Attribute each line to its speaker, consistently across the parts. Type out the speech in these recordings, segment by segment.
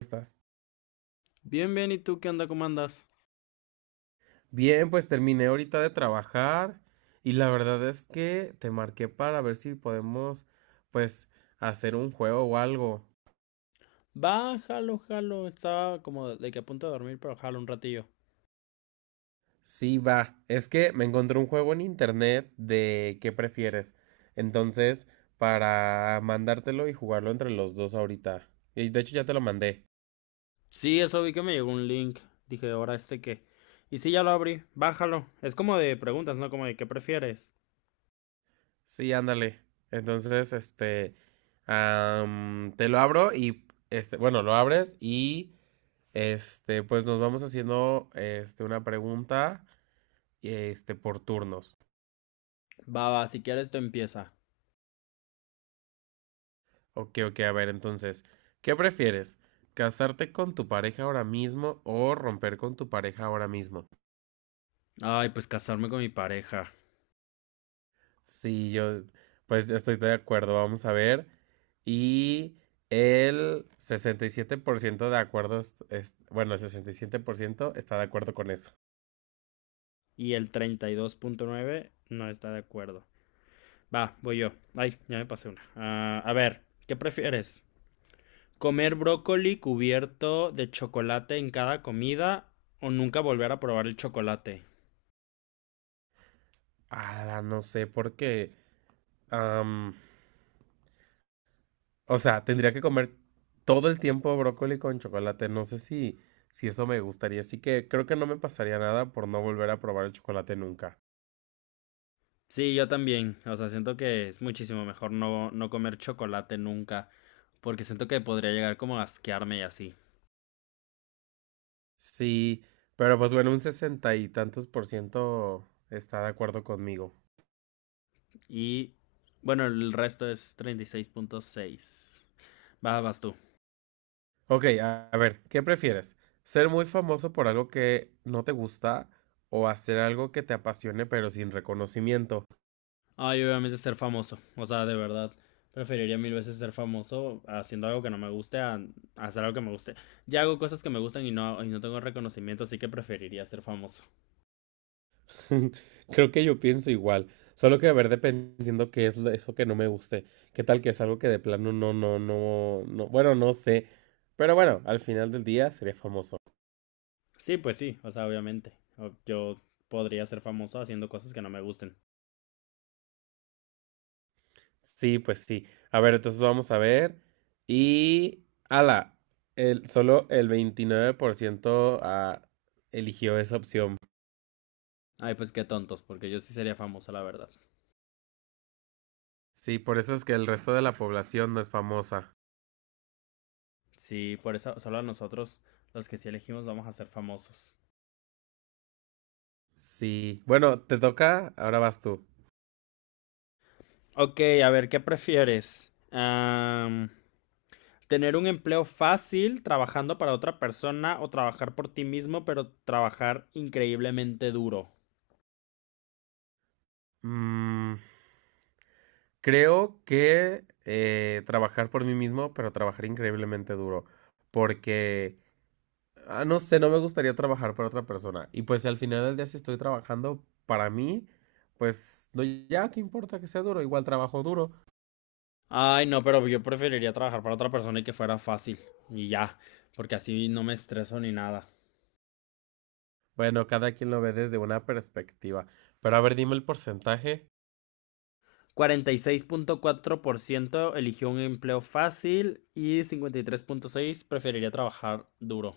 Speaker 1: Estás?
Speaker 2: Bien, bien, ¿y tú qué onda? ¿Cómo andas?
Speaker 1: Bien, pues terminé ahorita de trabajar y la verdad es que te marqué para ver si podemos, pues, hacer un juego o algo.
Speaker 2: Va, jalo, jalo. Estaba como de que a punto de dormir, pero jalo un ratillo.
Speaker 1: Sí, va. Es que me encontré un juego en internet de qué prefieres. Entonces, para mandártelo y jugarlo entre los dos ahorita. Y de hecho ya te lo mandé.
Speaker 2: Sí, eso vi que me llegó un link. Dije, ¿ahora este qué? Y sí, ya lo abrí. Bájalo. Es como de preguntas, ¿no? Como de ¿qué prefieres?
Speaker 1: Sí, ándale. Entonces, te lo abro y, bueno, lo abres y pues nos vamos haciendo una pregunta por turnos.
Speaker 2: Va, va, si quieres tú empieza.
Speaker 1: Ok, ok, a ver, entonces, ¿qué prefieres? ¿Casarte con tu pareja ahora mismo o romper con tu pareja ahora mismo?
Speaker 2: Ay, pues casarme con mi pareja.
Speaker 1: Sí, yo, pues estoy de acuerdo, vamos a ver. Y el 67% de acuerdo, bueno, el 67% está de acuerdo con eso.
Speaker 2: Y el 32.9 no está de acuerdo. Va, voy yo. Ay, ya me pasé una. Ah, a ver, ¿qué prefieres? Comer brócoli cubierto de chocolate en cada comida o nunca volver a probar el chocolate.
Speaker 1: Ah, no sé por qué. O sea, tendría que comer todo el tiempo brócoli con chocolate. No sé si eso me gustaría. Así que creo que no me pasaría nada por no volver a probar el chocolate nunca.
Speaker 2: Sí, yo también. O sea, siento que es muchísimo mejor no, no comer chocolate nunca. Porque siento que podría llegar como a asquearme y así.
Speaker 1: Sí, pero pues bueno, un sesenta y tantos por ciento está de acuerdo conmigo.
Speaker 2: Y bueno, el resto es 36.6. Vas, vas tú.
Speaker 1: Ok, a ver, ¿qué prefieres? ¿Ser muy famoso por algo que no te gusta o hacer algo que te apasione pero sin reconocimiento?
Speaker 2: Ay, obviamente ser famoso. O sea, de verdad. Preferiría mil veces ser famoso haciendo algo que no me guste a hacer algo que me guste. Ya hago cosas que me gustan y no tengo reconocimiento, así que preferiría ser famoso.
Speaker 1: Creo que yo pienso igual, solo que a ver, dependiendo qué es eso que no me guste, qué tal que es algo que de plano no, no, no, no, bueno, no sé, pero bueno, al final del día sería famoso.
Speaker 2: Sí, pues sí, o sea, obviamente. O yo podría ser famoso haciendo cosas que no me gusten.
Speaker 1: Sí, pues sí. A ver, entonces vamos a ver y ala, solo el 29% eligió esa opción.
Speaker 2: Ay, pues qué tontos, porque yo sí sería famoso, la verdad.
Speaker 1: Sí, por eso es que el resto de la población no es famosa.
Speaker 2: Sí, por eso solo a nosotros, los que sí elegimos, vamos a ser famosos.
Speaker 1: Sí, bueno, te toca, ahora vas tú.
Speaker 2: Ok, a ver, ¿qué prefieres? ¿Tener un empleo fácil trabajando para otra persona o trabajar por ti mismo, pero trabajar increíblemente duro?
Speaker 1: Mm. Creo que trabajar por mí mismo, pero trabajar increíblemente duro, porque, no sé, no me gustaría trabajar para otra persona. Y pues al final del día, si estoy trabajando para mí, pues no, ya, ¿qué importa que sea duro? Igual trabajo duro.
Speaker 2: Ay, no, pero yo preferiría trabajar para otra persona y que fuera fácil. Y ya, porque así no me estreso ni nada.
Speaker 1: Bueno, cada quien lo ve desde una perspectiva. Pero a ver, dime el porcentaje.
Speaker 2: 46.4% eligió un empleo fácil y 53.6% preferiría trabajar duro.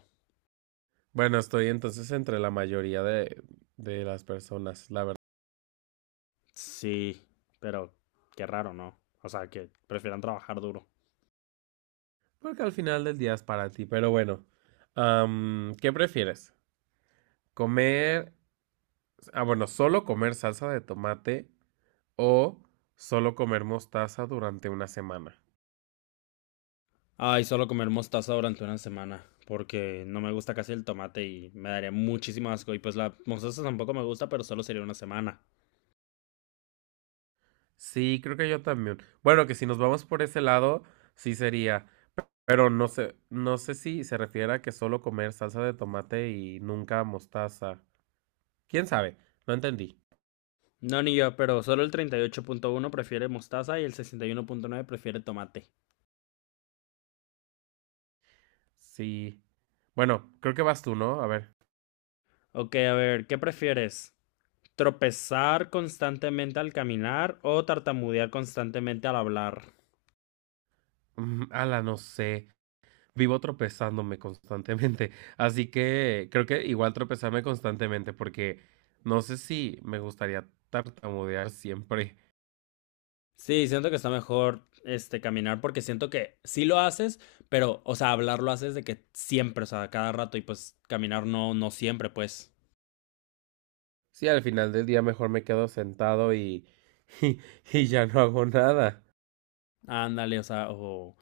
Speaker 1: Bueno, estoy entonces entre la mayoría de las personas, la verdad.
Speaker 2: Sí, pero qué raro, ¿no? O sea, que prefieran trabajar duro.
Speaker 1: Porque al final del día es para ti, pero bueno. ¿Qué prefieres? ¿Comer bueno, solo comer salsa de tomate o solo comer mostaza durante una semana.
Speaker 2: Ay, solo comer mostaza durante una semana, porque no me gusta casi el tomate y me daría muchísimo asco. Y pues la mostaza tampoco me gusta, pero solo sería una semana.
Speaker 1: Sí, creo que yo también. Bueno, que si nos vamos por ese lado, sí sería. Pero no sé, no sé si se refiere a que solo comer salsa de tomate y nunca mostaza. ¿Quién sabe? No entendí.
Speaker 2: No, ni yo, pero solo el 38.1 prefiere mostaza y el 61.9 prefiere tomate.
Speaker 1: Sí. Bueno, creo que vas tú, ¿no? A ver.
Speaker 2: Ok, a ver, ¿qué prefieres? Tropezar constantemente al caminar o tartamudear constantemente al hablar.
Speaker 1: Ala, no sé. Vivo tropezándome constantemente. Así que creo que igual tropezarme constantemente porque no sé si me gustaría tartamudear siempre.
Speaker 2: Sí, siento que está mejor este caminar porque siento que sí lo haces, pero o sea, hablar lo haces de que siempre, o sea, cada rato y pues caminar no no siempre, pues.
Speaker 1: Sí, al final del día mejor me quedo sentado y, y, ya no hago nada.
Speaker 2: Ándale, o sea, o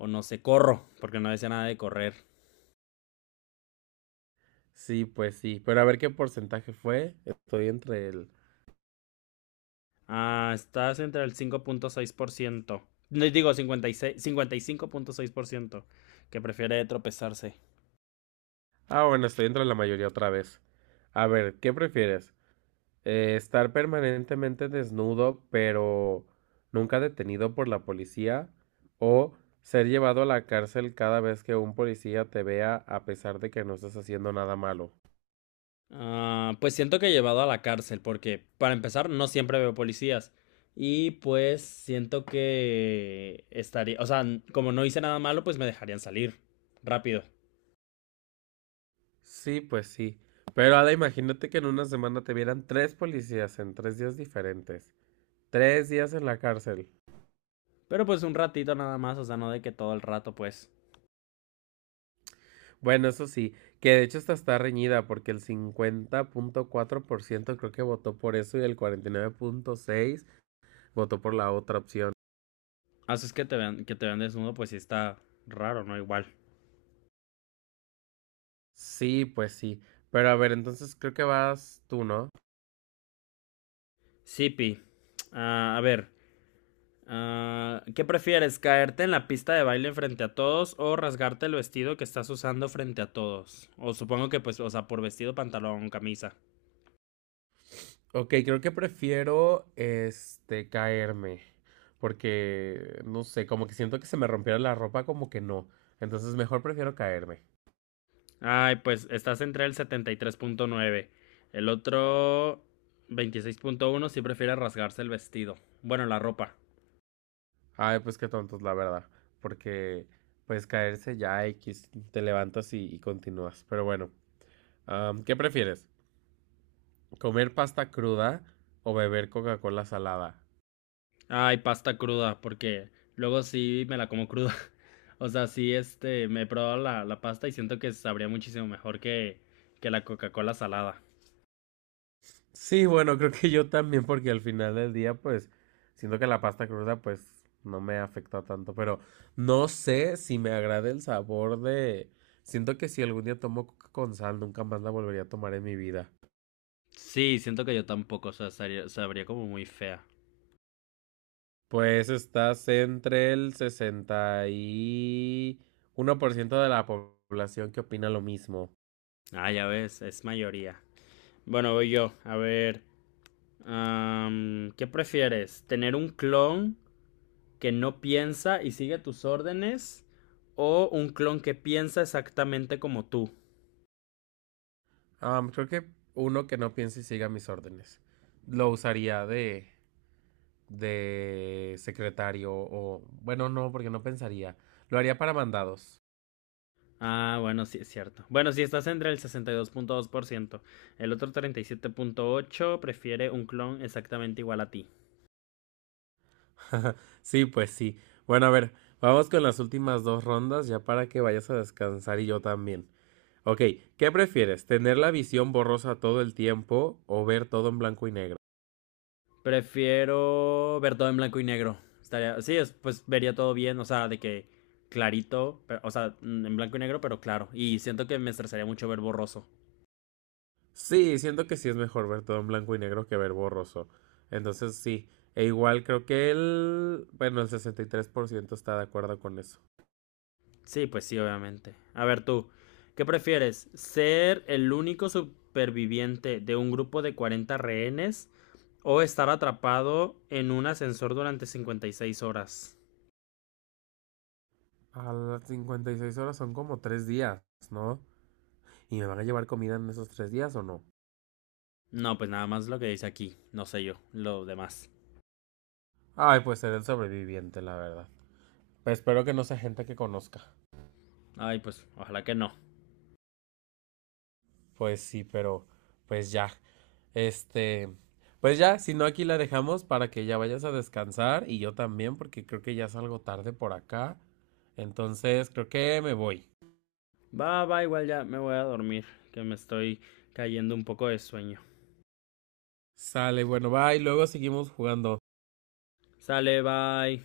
Speaker 2: o no sé, corro, porque no decía nada de correr.
Speaker 1: Sí, pues sí. Pero a ver qué porcentaje fue.
Speaker 2: Ah, estás entre el 5.6%. No, digo, 56, 55.6% que prefiere tropezarse.
Speaker 1: Ah, bueno, estoy entre la mayoría otra vez. A ver, ¿qué prefieres? Estar permanentemente desnudo, pero nunca detenido por la policía, o ser llevado a la cárcel cada vez que un policía te vea a pesar de que no estás haciendo nada malo.
Speaker 2: Ah, pues siento que he llevado a la cárcel, porque para empezar no siempre veo policías. Y pues siento que estaría, o sea, n- como no hice nada malo, pues me dejarían salir rápido.
Speaker 1: Sí, pues sí. Pero Ada, imagínate que en una semana te vieran tres policías en 3 días diferentes. 3 días en la cárcel.
Speaker 2: Pero pues un ratito nada más, o sea, no de que todo el rato, pues.
Speaker 1: Bueno, eso sí, que de hecho esta está reñida porque el 50.4% creo que votó por eso y el 49.6% votó por la otra opción.
Speaker 2: Así es que te vean desnudo, pues sí está raro, ¿no? Igual.
Speaker 1: Sí, pues sí. Pero a ver, entonces creo que vas tú, ¿no?
Speaker 2: Sipi. Ah, a ver. ¿Qué prefieres? ¿Caerte en la pista de baile frente a todos o rasgarte el vestido que estás usando frente a todos? O supongo que pues, o sea, por vestido, pantalón, camisa.
Speaker 1: Ok, creo que prefiero caerme. Porque no sé, como que siento que se me rompiera la ropa, como que no. Entonces mejor prefiero caerme.
Speaker 2: Ay, pues estás entre el 73.9. El otro 26.1 sí prefiere rasgarse el vestido. Bueno, la ropa.
Speaker 1: Ay, pues qué tontos, la verdad. Porque pues caerse ya X, te levantas y continúas. Pero bueno, ¿qué prefieres? ¿Comer pasta cruda o beber Coca-Cola salada?
Speaker 2: Ay, pasta cruda, porque luego sí me la como cruda. O sea, sí, este, me he probado la pasta y siento que sabría muchísimo mejor que la Coca-Cola salada.
Speaker 1: Sí, bueno, creo que yo también, porque al final del día, pues, siento que la pasta cruda, pues, no me afecta tanto, pero no sé si me agrada el sabor de. Siento que si algún día tomo coca con sal, nunca más la volvería a tomar en mi vida.
Speaker 2: Sí, siento que yo tampoco, o sea, sabría, sabría como muy fea.
Speaker 1: Pues estás entre el 61% de la población que opina lo mismo.
Speaker 2: Ah, ya ves, es mayoría. Bueno, voy yo. A ver, ¿qué prefieres? ¿Tener un clon que no piensa y sigue tus órdenes o un clon que piensa exactamente como tú?
Speaker 1: Ah, creo que uno que no piense y siga mis órdenes. Lo usaría de secretario o bueno, no, porque no pensaría. Lo haría para mandados.
Speaker 2: Ah, bueno, sí es cierto. Bueno, si estás entre el 62.2%, el otro 37.8 prefiere un clon exactamente igual a ti.
Speaker 1: Sí, pues sí. Bueno, a ver, vamos con las últimas dos rondas ya para que vayas a descansar y yo también. Ok, ¿qué prefieres? ¿Tener la visión borrosa todo el tiempo o ver todo en blanco y negro?
Speaker 2: Prefiero ver todo en blanco y negro. Estaría, sí, pues vería todo bien, o sea, de que clarito, pero o sea, en blanco y negro, pero claro. Y siento que me estresaría mucho ver borroso.
Speaker 1: Sí, siento que sí es mejor ver todo en blanco y negro que ver borroso. Entonces sí, e igual creo que Bueno, el 63% está de acuerdo con eso.
Speaker 2: Sí, pues sí, obviamente. A ver tú, ¿qué prefieres? ¿Ser el único superviviente de un grupo de 40 rehenes o estar atrapado en un ascensor durante 56 horas?
Speaker 1: A las 56 horas son como 3 días, ¿no? ¿Y me van a llevar comida en esos 3 días o no?
Speaker 2: No, pues nada más lo que dice aquí, no sé yo, lo demás.
Speaker 1: Ay, pues seré el sobreviviente, la verdad. Pero espero que no sea gente que conozca.
Speaker 2: Ay, pues ojalá que no.
Speaker 1: Pues sí, pero pues ya. Este, pues ya, si no aquí la dejamos para que ya vayas a descansar y yo también porque creo que ya salgo tarde por acá. Entonces, creo que me voy.
Speaker 2: Va, va, igual ya me voy a dormir, que me estoy cayendo un poco de sueño.
Speaker 1: Sale, bueno, bye, luego seguimos jugando.
Speaker 2: Sale, bye.